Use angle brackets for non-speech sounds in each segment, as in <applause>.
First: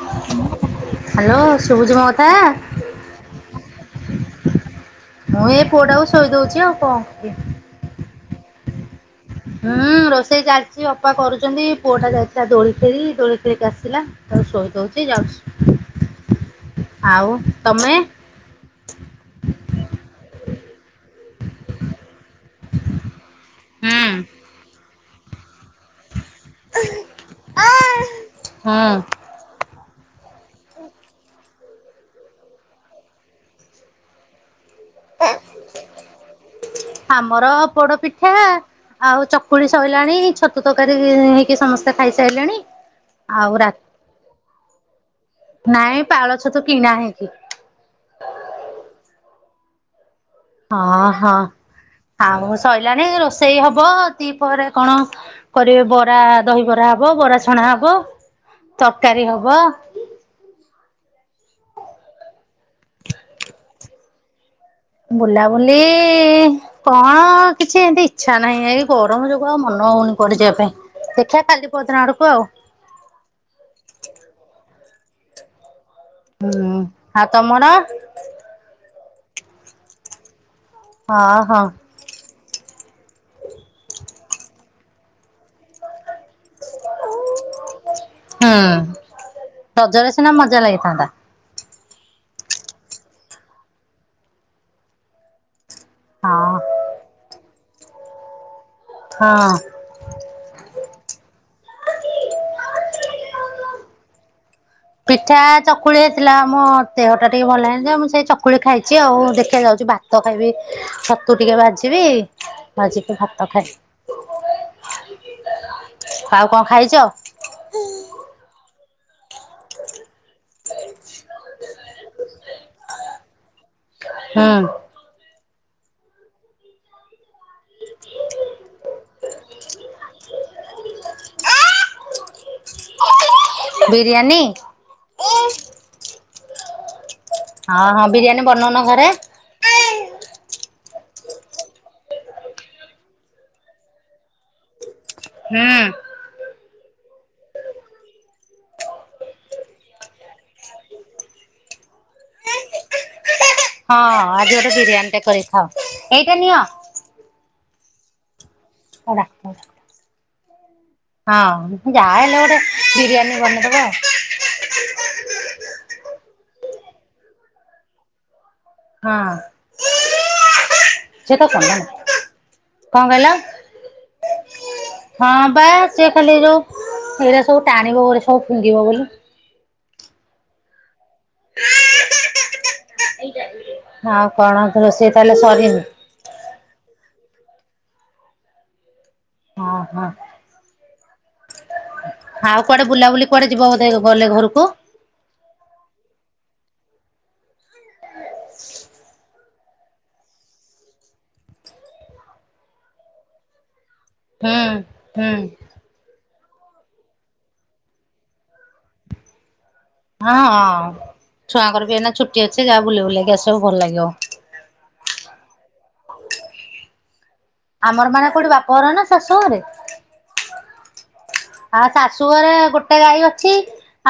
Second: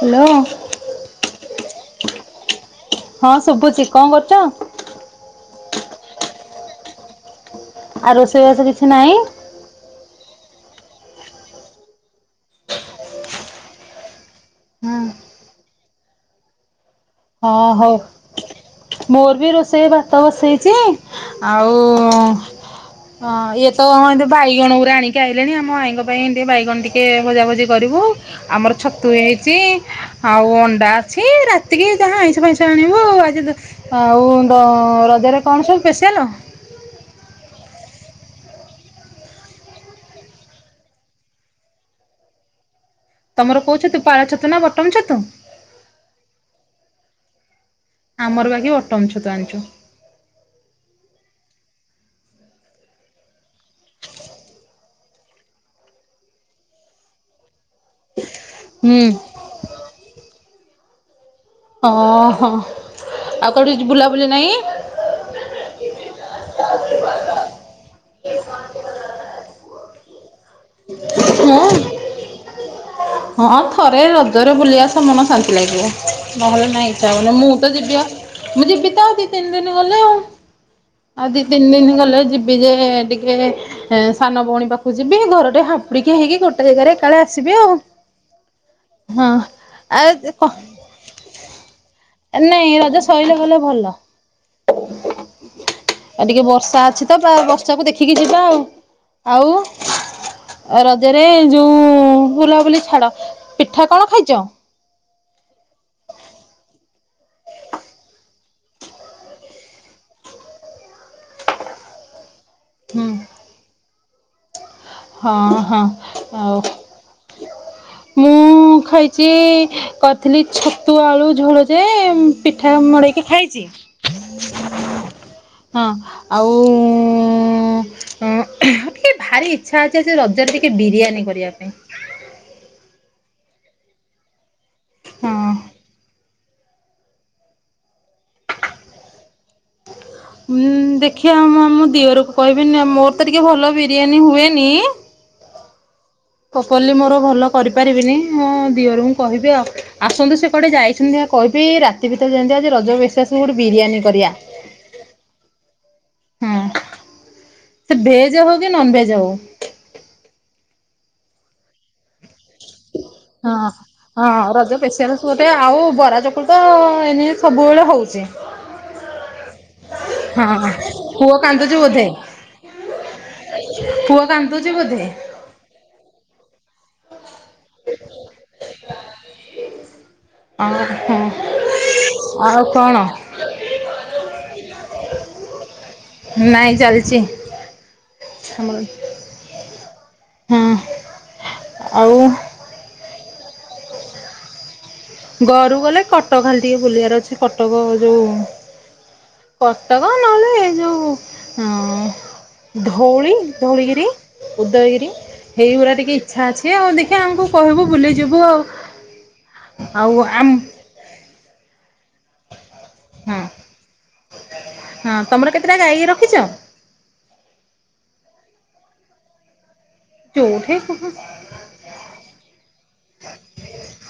Hello. Hello ସଭୁଜି ମୋ ଗଥ କା ହଁ ଶୁଭୁଛି କଣ କରୁଚଁ? ମୁଁ ଏଇ ପୁଅଟାକୁ ଶୋଇ ଦଉଛି ଆଉ କଣ କରି ଆଉ ରୋଷେଇବାସ କିଛି ନାହିଁ? ହୁଁ ରୋଷେଇ ଚାଲ୍ ଅପା କରୁଛନ୍ତି ପୁଅ ଟା ଯାଇଥିଲା ଦୋଳି ଖେଳି ଦୋଳି ଖେଳିକି ଆସିଲା ତାକୁ ଶୋଇ ଦଉଛି ଯାଉଛି। ଆଉ ହଁ ହଉ ତମେ ମୋର ବି ରୋଷେଇ ଭାତ ବସେଇ ତେ ଆଉ ଉଁ ହଁ ଇଏ ତ ହୁଁ ହଁ ଏ ବାଇଗଣଗୁରା ଆଣିକି କିଏ ଆଇଲେଣି ଆମ ଆଇଙ୍ଗ ପାଇଁ ଟିକେ ବାଇଗଣ ଟିକେ ଭଜାଭଜି କରିବୁ। ଆମର ହୁଁ ଛତୁ ହେଇଚିଁ। ଆଉ ଅଣ୍ଡା ଅଛିଁ ରାତ୍ ଏତିକି ଯାହା ଆଇଁଷ ଫାଇଁସ ଆଣିବୁ। ଆଜିତ ଆଉ କଁ ରଜରେ କଣ ସବୁ ସ୍ପେଶିଆଲ? ଆମର ପୋଡ ପିଠା ଆଉ ଚକୁଳି ସଇଲାଣି ଛତୁ ତକାରୀ ହେଇକି ସମସ୍ତେ ଖାଇସାଇଲେଣି। ତମର କୋଉ ଛତୁ ପାଳ ଛତୁ ନା ବଟମ ଛତୁ? କି ଆମର ବାକି ବଟମ ଛତୁ ଆଣିଛୁ। ହଁ ହଁ ଆଉ ସଇଲାଣି ରୋଷେଇ ହବ ଦିପହରେ କଣ କରିବେ ବରା ଦହିବରା ହବ, ବରା ସ ଣା ହବ ହୁଁ। ତରକାରୀ ହବ। ଅ ହ, ଆଉ କଉଠିଛି ବୁଲା ବୁଲି ନାଇଁ। ବୁଲାବୁଲି ଲିଁ କଣ କିଛି ଏମିତି ଇଚ୍ଛା ନାହିଁ ଏଇ ଗରମ ଯୋଗୁ ଆଉ ମନ ହଉନି। କୁଆଡେ ଯିବା ପାଇଁ ଦେଖିବା ହଁ। କାଲି ପର ଦିନ ଆଡକୁ ଆଉ। ହଁ ଥରେ ରଜରେ ବୁଲିଆସ ମନ ଶାନ୍ତି ଲାଗିବ। ନହେଲେ ହୁଁ ନାଇଁ ଆଉ ଇଛାଅଲେ ମୁଁ ତମର? ତ ଯିବି ମୁଁ ଯିବି ତ ଆଉ ଯି ତିନି ଦିନ ଗଲେ ଆଉ। ଆଉ ହଁ ଦି ହଁ ତିନି ଦିନ ଗଲେ ଯିବି ଯେ ଏ -ଏଗ। ଟିକେ ସାନ ଭଉଣୀ ପାଖକୁ ଯିବି ଥରଟେ ହାପୁଡି ଇଏ ହେଇକି ଗୋଟେ ଜାଗାରେ ଏକାଳେ ଆସିବେ ଆଉ। ହୁଁ ହଁ ରଜରେ ସିନା ଆଉ ମଜା ଲାଗିଥାନ୍ତା। ନାଇଁ ରଜ ସଇଲା ପରେ ଭଲ। ଆଉ ଟିକେ ହଁ ବର୍ଷା ଅଛି ତ ବ ସବୁ ଦେଖିକି ଯିବା ଆଉ। ହଁ। ଆଉ ରଜରେ ଯୋଉ ବୁଲାବୁଲି ଛାଡ ପିଠା କଣ ଖାଇଛ? ପିଠା ଚକୁଳି ହେଇଥିଲା ମୋ ଦେହ ଟା ଟିକେ ଭଲ ଭଲନଥିଲା ମୁଁ ସେଇ ଚକୁଳି ଖାଇଛି ଆଉ ଦେଖିଆ ଯାଉଛି ଭାତ ଖାଇବି ଛତୁ ଟିକେ ଭଜିବି ହୁଁ। ଭାଜିକି ଭାତ ଖାଇବି। ହଁ ହଁ ଆଉ କଣ ଖାଇଛ? ମୁଁ ଖାଇ ଆଜି କରିଥିଲି ଛତୁ ଆଳୁ ଝୋଳ ଯେ ପିଠା ମଡେଇକି ଖାଇଛି। ହୁଁ ହଁ ଆଉ ଅ ଏ ଭାରି ରଜରେ ଟିକେ ବିରିଆନୀ କରିବା ପାଇଁ।। ବିରିୟାନୀ। ହଁ। ହଁ ହଁ ବିରିୟାନୀ ବନଉନ ଘରେ। ଉଁ ଦେଖିଆ ମୁଁ ମୋ ଦିଅରକୁ କହିବି ନହେଲେ ମୋର ତ ଟିକେ ଭଲ ବିରିୟାନୀ ହୁଏନି ହୁଁ। ପଲି ମୋର ଭଲ କରିପାରିବିନି ମୋ ଦିଅରଙ୍କୁ କହିବି ଆଉ ଆସନ୍ତୁ ସେ କୁଆଡ଼େ ଯାଇଛନ୍ତି ଆ କହିବି ରାତି ଭିତରେ ଯେନ୍ତି ଆଜି ରଜର ବେଶେସ୍ ହଁ ଆଜି ଗୋଟେ ବିରିୟାନୀ ଟେ କରି ଖାଅ ଏଇଟା ହଁ। ନିଅ। ସେ ଭେଜ୍ ହଉ ନନ୍ ଭେଜ୍ ଏଟା ହଉ। ହଁ ଯାହେଲେ ଗୋଟେ ବିରିୟାନୀ ହଁ ବନେଇଦବ ଆଉ ହଁ ରଜ ସ୍ପେସିଆଲ୍ ଗୋଟେ ଆଉ ବରା ଚ ତ ଏମିତି ସବୁବେଳେ ହଉଛି।। ହଁ ହଁ ପୁଅ ସେ ତ କାନ୍ଦୁଛି କଲାନି ବୋଧେ କଣ କହିଲ ପୁଅ କାନ୍ଦୁଛି ବୋଧେ। ହଁ ବା ସେ ଖାଲି ଯୋଉ ଏଇଟା ସବୁ ଟାଣିବ ବୋଲି ସବୁ ଫିଙ୍ଗିବ ବୋଲି। ଓ ଆଁ ହାଁ। ଆଉ ଆଉ କଣ ରୋଷେଇ ତାହେଲେ ସରିନି? ଚାଲିଚି। ହଁ ହଁ। ହୁଁ। ହଉ କୁଆଡେ ବୁଲାବୁଲି କଆଡେ ଯିବ ବୋଧେ ଗଲେ ଘରକୁ? ଗରୁ ଗଲେ କଟକ ଖାଲି ଟିକେ ବୁଲିବାର ଅଛି କଟକ ଯୋଉ କଟକ ନହେଲେ ଯୋଉ ଅ ଧଉଳି ଧଉଳିିଗିରି। ହୁଁ ଉଦୟଗିରି ହୁଁ ହେଇଗୁଡା ଟିକେ ଇଛା ଅଛି ଆଉ ଆଉ ଦେଖିବା ଆମକୁ କହିବୁ ବୁଲିଯିବୁ ଆଉ। ଆଉ ହଁ ଆମ ଛୁଆଙ୍କର ବି ଏନା ଛୁଟି ଅଛି। ସେ ଯା ବୁଲି ହଁ ବୁଲାକି ଆସିବ ଭଲ ଲାଗିବ। ହଁ ତମର କେତେଟା ଗାଈ? ରଖିଛ। ଆମର ମାନେ କୋଉଠି ବାପ ଘର ନା ଶାଶୁ ଘରେ? ଜୋଉଠି <unintelligible> ଆଉ ଶାଶୁ ଘରେ ଗୋଟେ ଗାଈ ଅଛି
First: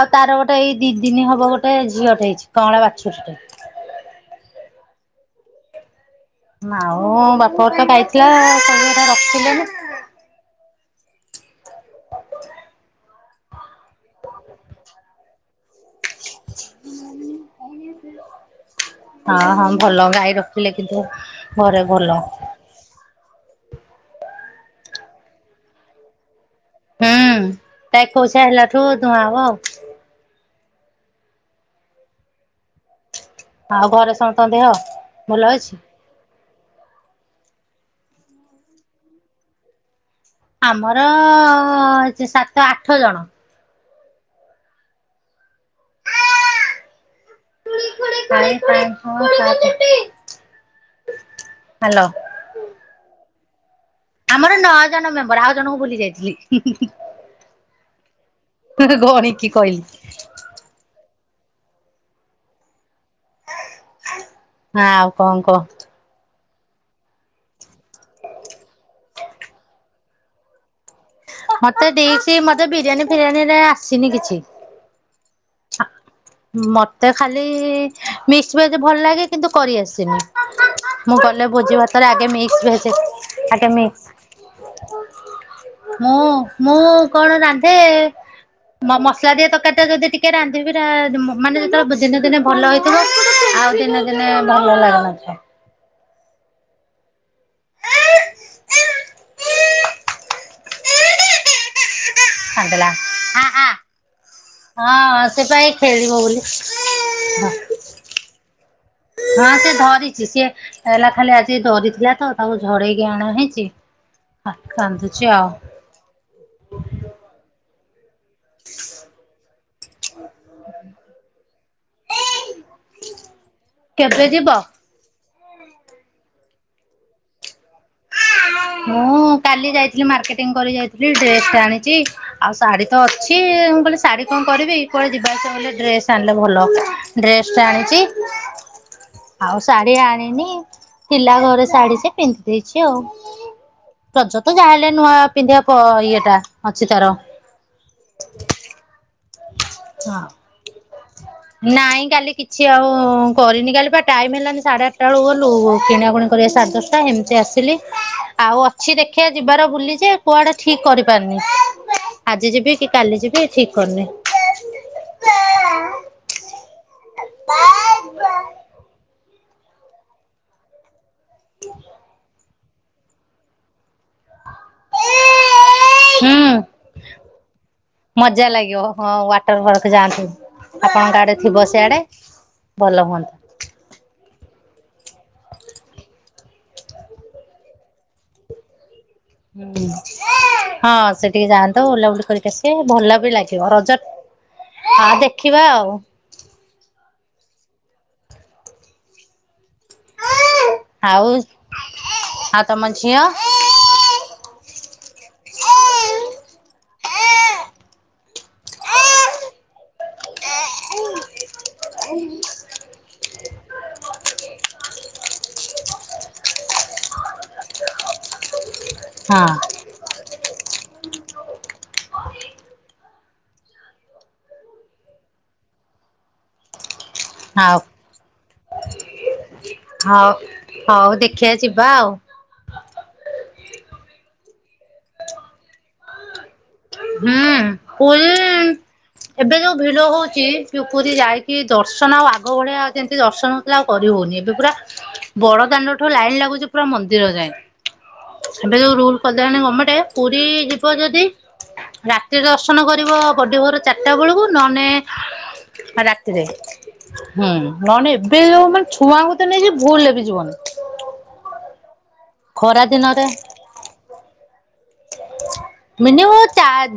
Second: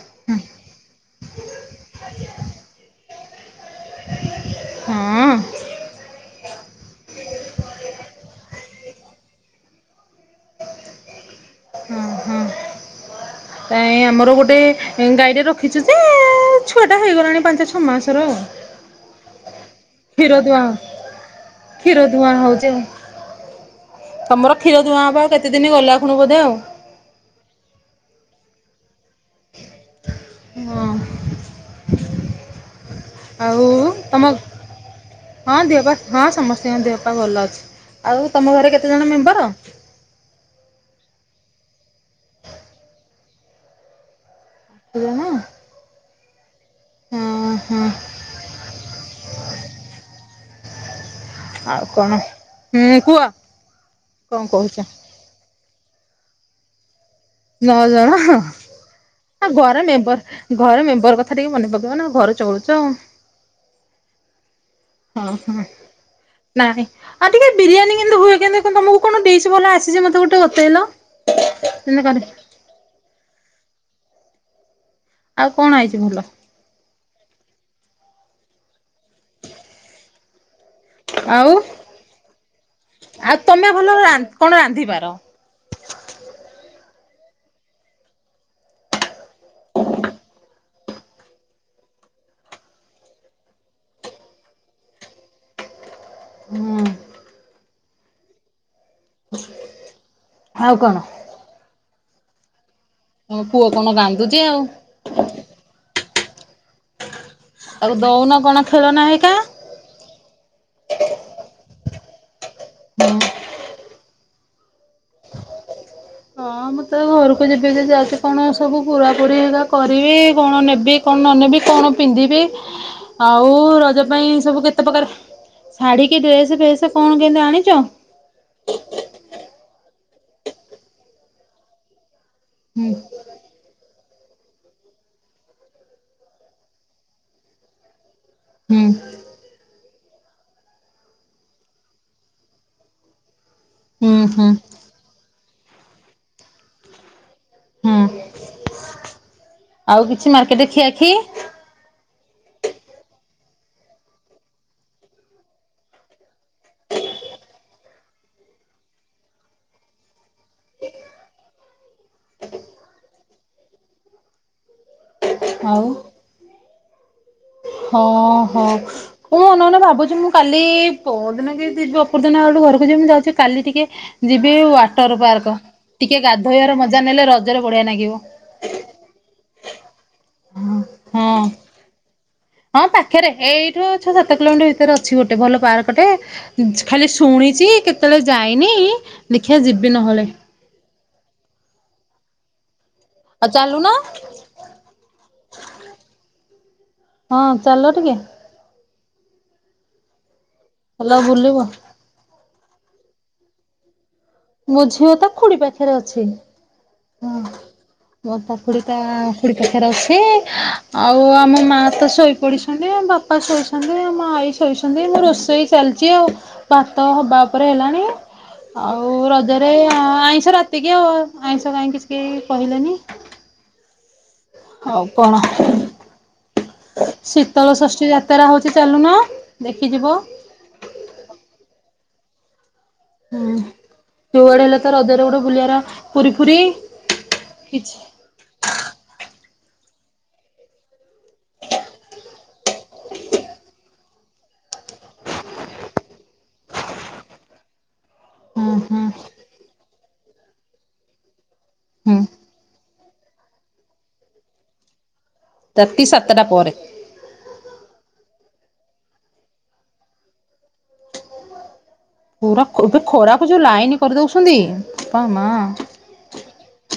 ଆଉ ତାର ଗୋଟେ ଏଇ ଦି ଦିନି ହବ ଗୋଟେ ଝିଅଟେ ହେଇଛି କଁଳା ବାଛୁରୁରୀଟେ। ହଁ। ମାଉ ବାପ ଘର ତ ଖାଇଥିଲା <unintelligible> ରଖିଲେନି। ହୁଁ ହୁଁ। ନାଇ ଆମର ଗୋଟେ ଗାଈଟେ ରଖିଛୁ। ଯେ ଛୁଆଟା ହେଇଗଲାଣି ପାଞ୍ଚ ଛଅ ମାସର ହଁ ଆଉ। ହଁ ଭଲ କ୍ଷୀର ଗାଈ ଦୁଆଁ ରଖିଲେ କିନ୍ତୁ ଘରେ କ୍ଷୀର ଭଲ। ଦୁଆଁ ହଉଛି ଆଉ। ତମର କ୍ଷୀର ଦୁଆଁ ହେବା ଆଉ କେତେ ଦିନ ଗଲା ଖୁଣୁ ବଧେ ଆଉ। ହୁଁ ତା ଏକୋଇଶିଆ ହେଲାଠୁ ଧୂଆଁ ହବ ଆଉ। ହଁ। ଆଉ ଘରେ ସମସ୍ତ ଦେହ ଭଲ ଅଛି? ସିଂ ଦେହପା ଭଲ ଅଛି ଆଉ ତମ ଘରେ କେତେଜଣ ମେମ୍ବର? ଆମର ସାତ ଆଠ ଜଣ। ଏତେଜଣ! ହଁ <inaudible> ଆଉ ହାଲୋ। କଣ ହୁଁ କୁଅ। ଆମର ନଅ ଜଣ ମେମ୍ବର ଆଉ ଜଣଙ୍କୁ ଭୁଲି ଯାଇଥିଲି। ହୁଁଁ ହୁଁ ହୁଁ। ନଅ ଜଣ ଗଣିକି ଘର କହିଲି। ମେମ୍ବର ଘର ମେମ୍ବର କ କଥା ଟିକେ ମନେ ପକେଇିବ ନା ଘର ଚଳୁଚ। ଆଉ ହଁ କଣ କହ ହଁ ନାଇଁ ଆଉ ଟିକେ ବିରିୟାନୀ କେନ୍ତୁ ହୁଏ କେ ତମକୁ କଣ ଦେଇଛି ଭଲ ଆସିଛି ମତେ ଗୋଟେ ଗତେଇଲା। ମତେ ଦେଇଛି ମତେ ତ ବିରିୟାନୀ ଫିରିୟାନୀ ରେ ଆସିନି କିଛି। ଆଉ କଣ ଆଇଛି ମୁଲ ତ ଖାଲି ମିକ୍ସ ଭେଜ ଭଲ ଲାଗେ କିନ୍ତୁ କରିଆସିନି। ମୁଁ କଲେ ଆଉ ଭୋଜି ଭାତରେ ଆଗେିକ୍ସ ଭଜେ ଆଉ ତମେ ଭଲ ଆଗେକସ ରା କଣ ରାନ୍ଧିପାର ମୁଁ କଣ ରାନ୍ଧେ ମସଲା ଦିଏ ତରକାରୀ ଟ ଯଦି ଟିକେ ରାନ୍ଧିବି ମାନେ ଯେତେବେଳେ ଦିନେ ଦିନେ ଭଲ ହେଇଥିବ ଆଉ ଦିନେ ଦିନେ ଭଲ ଲାଗନ ହଁ ଆଉ କଣ ତମ ହଁ ପୁଅ କଣ କାନ୍ଦୁଛି ସେ ଆଉ ଖ ହ ବଲି ଆଉ ଦଉନ କଣ? ଖେଳନା ହେଇକା ହଁ ସେ ଧରିଛି ସିଏ ହେଲା ଖାଲି ଆଜି ଧରି ଥିଲା ତ ତାକୁ ଝଡେଇକି ଆଣ ହେଇଛି କାନ୍ଦୁଚ ଆଉ। ହଁ ମୁଁ ତ ଘରକୁ ଯେବେ ଯ କଣ ସବୁ ପୁରାପୁରି କରିବି କଣ ନେବି କଣ ନନେବି କଣ ପିନ୍ଧିବି ଆଉ ରଜ କେବେ ପାଇଁ ଯିବ? ସବୁ କେତେ ପ୍ରକାର ଶାଢୀ କି ଡ୍ରେସ ଫେସ କଣ କେମନ୍ତୁ ଆଣିଛ। ମୁଁ କାଲି ଯାଇଥିଲି ମାର୍କେଟିଂ କରି ଯାଇଥିଲି ଡ୍ରେସ ଟା ଆଣିଛି ଆଉ ଶାଢୀ ହୁଁ ତ ଅଛି ମୁଁ କହିଲି ଶାଢୀ କଣ କରିବି କୁଆଡେ ଯିବା ଆସିବା ଗଲେ ଡ୍ରେସ ଆଣିଲେ ଭଲ ଡ୍ରେସ ଟେ ଆଣିଛି। ହୁଁ ଆଉ ଶାଢୀ ଆଣି ପିଲା ଘରେ ଶାଢୀ ସେ ପିନ୍ଧି ଦେଇଛି ଆଉ ହୁଁ ରଜ ହୁଁ ତ ଯାହା ହେଲେ ନୂଆ ପିନ୍ଧିବା ପ ଇଏଟା ଅଛି ତାର ହୁଁ ଆଉ କିଛି ମାର୍କେଟରେ ଖିଆ ନାଇଁ କାଇଁ କାଲି କିଛି ଆଉ କରିନି କାଲି ଟାଇମ ହେଲାନି ସାଢ଼େ ଆଠଟା ବେଳକୁ ଗଲୁ କିଣାକୁୁଣି କରିବା ସାଢ଼େ ଦଶଟା ଏମିତି ଆସିଲି ଆଉ ଅଛି ଦେଖିବା ଯିବାର ବୁଲି ଯେ କୁଆଆଡେ ଠିକ୍ କରିପାରନି ଆଜି ଯିବି କି କାଲି ଯିବି ଠିକ କରିନି ଆଉ ହଁ ହୋ ମୁଁ ଅନନେ ମନେ ଭାବୁଛି ମୁଁ କାଲି ପଉ ଦିନ କେ ଯିବି ଓପଦିନ ଆଉ ଘରକୁ ଯମିତି ଯାଉଛି କଲି ଟିକେ ଯିବ ୱାଟର ପାର୍କ ଟିକେ ହୁଁ ଗାଧୋଇବାର ମଜା ନେଲେ ରଜରେ ବଢିଆ ଲାଗିବ ମଜା ଲାଗିବ ହଁ ୱାଟର ପାର୍କ ଯାଆନ୍ତୁ ଆପଣଙ୍କ ହଁ। ଆଡେ ଥିବ ସିଆଡେ ହଁ ଭଲ ପାଖରେ ହୁଅନ୍ତା ଏଇଠୁ ଛଅ ସାତ କିଲୋମିଟର ଭିତରେ ଅଛି ଗୋଟେ ଭଲ ପାର୍କଟେ ଖାଲି ଶୁଣିଛି କେତେବେଳେ ଯାଇନି ଦେଖିବା ହୁଁ ଯିବି ନହେଲେ। ହଁ ସେ ଟିକେ ଯାଆନ୍ତୁ ିକ ସେ <unintelligible> ଭଲ ବି ଆଉ ଲାଗିବ ଚାଲୁନ ରଜ ହ ଦେଖିବା ଆଉ। ହଁ ଚାଲ ଟିକେ। ହଁ <unintelligible> ହେଲା ବୁଲିବ। ତମଝିଅ ମଝିଅ ତା ଖୁଡିୀ ପାଖରେ ଅଛି। ହଁ ମୋ ତା କୁଡି ପାଖରେ ଅଛି। ଆଉ ଆମ ମା ତ ଶୋଇପଡିସଛନ୍ତି ଆ ବାପା ଶୋଇଛନ୍ତି ମାଇ ଶୋଇଛନ୍ତି ମୁଁ ରୋଷେଇ ଚାଲିଛି ଆଉ ଭାତ ହବା ଉପରେ ହେଲାଣି। ଆଉ ହଁ ରଜରେ ଆଇଁଷ ରାତିକି ହ ଆଜ୍ା <unintelligible> ତ କାହିଁ କିଛି କହିଲେନି। ଆଉ କଣ। ଶୀତଳ ହଉ ଷଷ୍ଠୀ ଯାତ୍ରା ହଉଛି ଚାଲୁନ ଦେଖି ଯିବ। ହଉ ହଉ ଦେଖିବା ଯିବା ଆଉ ହୁଁ ଯୋଉଆଡେ ହେଲେ ତ ରଜରେ ଗୋଟେ ବୁଲିବାର ପୁରୀ ଫୁରି ହୁଁ ପଲ ଏବେ ଯୋଉ ଭିଡ ହଉଛି କି ପୁରୀ ଯାଇକି ଦର୍ଶନ ଆଉ ଆଗ ଭଳିଆ ଯେମିତି ଦର୍ଶନ ଆଉ କରି ହଉନି ଏବେ ପୁରା ବଡ ଦାଣ୍ଡ ଠୁ ଲାଇନ ଲାଗୁଛି ପୁରା ମନ୍ଦିର ଯାଏ ହୁଁ ଏବେ ଯୋଉ ହୁଁ ରୁଲ କଦଣି ଗଣମେଣ୍ଟ ପୁରୀ ଯିବ ଯଦି ହୁଁ ରାତିରେ ଦର୍ଶନ କରି ପଡ଼ିବ ବଡ଼ିବର ଚାରିଟା ବେଳକୁ ନହେଲେ ରାତି ସାତଟା ଆ ାକ୍ତିରେ ପରେ ହୁଁ ନନେ ଏ ଯୋଉ ମାନେ ଛୁଆଙ୍କ ତେ ନେଇଛି ଭୁଲ ହେବି ଜୀବନ ପୁରା ଏବେ ଖରାକୁ ଯୋଉ ଲାଇନ କରିଦଉଛନ୍ତି ବୋପା ମା ମିନିମ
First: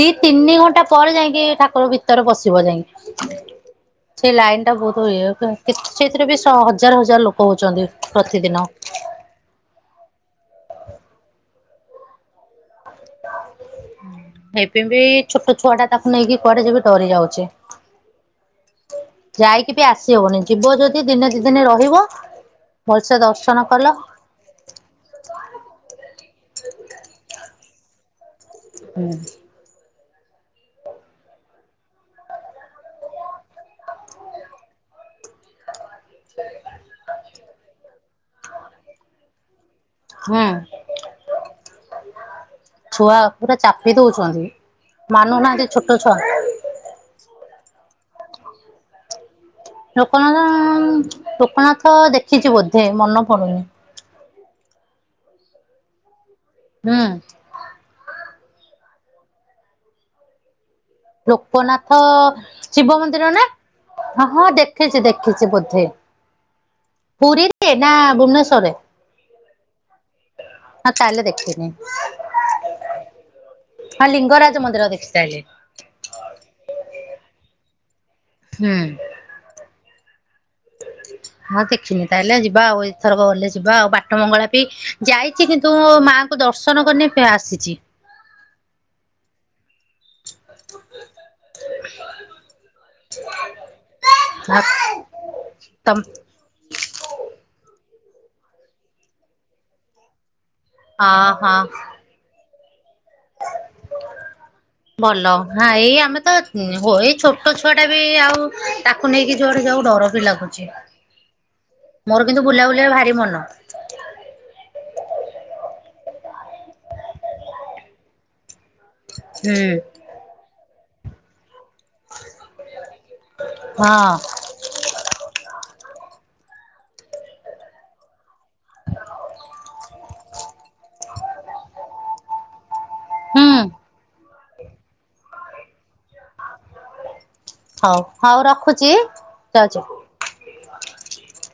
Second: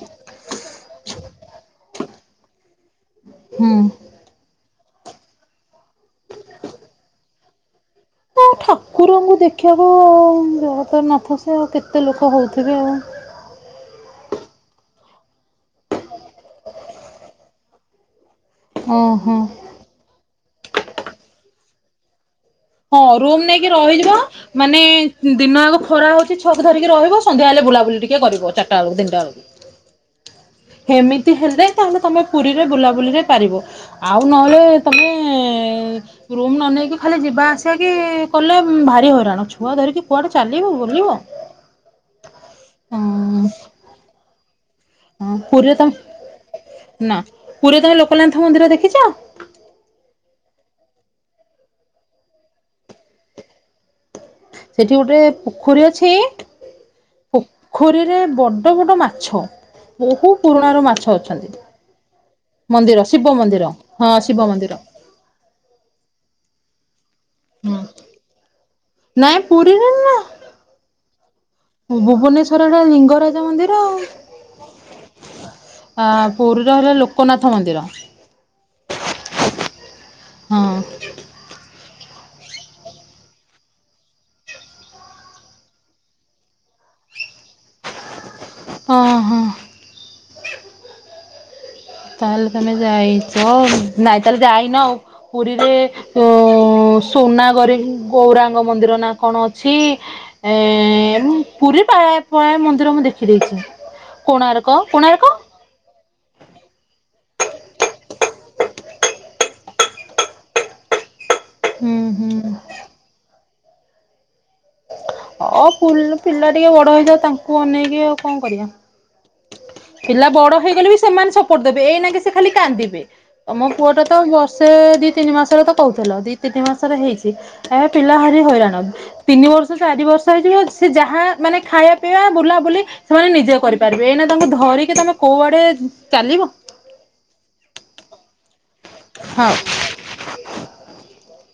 ଦି ତିନି ଘଣ୍ଟା ପରେ ଯାଇକି ଠର ଭିତରେ ବସିବ ଯାଇକି ହୁଁ ଏଇଟା ବହୁତ ହୁଏ ସେଇଥିରେ ବି ହଜାର ହଜାର ଲୋକ ହଉଛନ୍ତି ତ ପ୍ରତିଦିନ। ଠାକୁରଙ୍କୁ ଦେଖିବାକୁ ଯ ତ ନଥ ସେ ଆଉ କେତେ ଲୋକ ହଉଥିବେ ଆଉ ଏଇପ ବି ଛୋଟ ଛୁଆ ଟା ତାକୁ ନେଇକି କୁଆଡେ ଯେବେ ଡରି ଯାଉଛି ଓହୋ ଯାଇକି ବି ଆସିହବନି ଯିବ ଯଦି ଦିନେ ଦ ଦିନେ ରହିବ ହଁ ଭଲସେ ରୁମ ଦର୍ଶନ ନେଇକି କଲ। ରହିଯିବ ମାନେ ଦିନ ଆଗ ଖରା ହଉଛି ଛକ ଧରିକି ରହିବ ସନ୍ଧ୍ୟା ହେଲେ ବୁଲାବ କିଏ କରିବ ଚାରିଟା ବେକୁ ହୁଁ ତିନଟା ବେଳକୁ ଏମିତି ହେଲେ ତାହେଲେ ତମେ ପୁରୀରେ ବୁଲାବୁଲିରେ ପାରିବ ଆଉ ନହେଲେ ତମେ ରୁମ ନ ନେଇକି ଖାଲି ଯିବା ଆ ସୋ କି କଲେ ଭାରି ହଇରାଣୁଛୁ କୁଅ ଧରିକି କୁଆଟେ ହୁଁ ଚାଲିବୁ ବୁଲିବ ଛୁଆ ହଁ ପୁରା ଚାପି ଦଉଛନ୍ତି। ହଁ ମାନୁନାହାନ୍ତି ପୁରୀରେ ଛୋଟ ଛୁଆ। ତମେ ନା ପୁରୀରେ ତମେ ଲୋକ ଅୋକନାଥ ମନ୍ଦିର ଦେଖିଛ ଲୋକନାଥ ଲୋକନାଥ ଦେଖିଛି ବୋଧେ ମନ ପଡୁନି ସେଠି ଗୋଟେ ପୋଖରୀ ଅଛି ହୁଁ ପୋଖରୀରେ ବ ବୋଟ ବଟ ମାଛ ବହୁ ପୁରୁଣ ର ମାଛ ଅଛନ୍ତି ଲୋକନାଥ ଶିବ ମନ୍ଦିର ନା ହ ହଁ ଦେଖିଛି ଦେଖିଛି ବୋଧେ ପୁରୀରେ ନା ଭୁବନେଶ୍ୱରରେ ପୁରୀ ଭୁବନେଶ୍ଵର ଲିଙ୍ଗରାଜ ମନ୍ଦିର ଆଉ ହଁ ଲିଙ୍ଗରାଜ ମନ୍ଦିର ଦେଖି ତାହେଲେ। ଆ ପୁରୀରେ ହେଲା ଲୋକନାଥ ମନ୍ଦିର ହୁଁ ହଁ ହଁ ଦେଖିନ ତାହେଲେ ଯିବା ଆଉ ଏଥରକ ଗଲେ ଯିବା ଆଉ ପାଠ ମଙ୍ଗଳା ବି ଯାଇଛି କିନ୍ତୁ ମାଆଙ୍କୁ ଦର୍ଶନ କରିନ ଆସିଛି ହଁ ହୋ ତାହେଲେ ତମେ ଯାଇଛ ନାଇଁ ତାହଲେ ଯାଇନ ଆ ପୁରୀରେ ତମ ସୁନା କରେ ଗୌରାଙ୍ଗ ମନ୍ଦିର ନା କଣ ଅଛି ହ ହ କ ମନ୍ଦି ମୁଁଖି ଦେଇଛି କଣାର୍ କ କଣାର୍ କ ହୁଁ ହୋ ଏଇ ଛୋଟ ଛୁଆ ଟା ବି ଆଉ ତାକୁ ନେଇକି ଯୁଆଡେ ଯାଉ ଡର ବି ଲାଗୁଛି ହୁଁ ମୋର କିନ୍ତୁ ହୁଁ ବୁଲାବୁଲି ଭାରି ମନ ଅ ପିଲା ଟିକେ ବଡ ହେଇଥା ତାଙ୍କୁ ଅନେଇକି ଆଉ କଣ କରିବା ହୁଁ ପିଲା ବଡ ହେଇଗଲେ ବି ସେମାନେ ସବ କରିଦେବେ ଏଇ ନ କିି ସେ ଖା କାନ୍ଦିବେ ତ ମୋ ପୁଅ ହଁ ଟା ତ ବର୍ଷେ ଦି ତିନି ମାସରେ କହୁଥିଲ ଦି ତିନି ମାସରେ ହେଇଛି ଏବେ ପିଲା ହାରି ହଇଲାଣ ତିନି ବର୍ଷ ଚାରି ବର୍ଷ ହେଇଛି ସେ ଯାହା ମାନେ ଖାଇବା ପିଇବା ବୁଲାବୁଲି ସେମାନେ ନିଜେ ହୁଁ କରିବେ କାଇ ତାଙ୍କୁ ଧରିକି ତମେ କୋଉଆଡେ ଚାଲିବ ହଉ ହଉ ରଖୁଛି ହଁ। <unintelligible>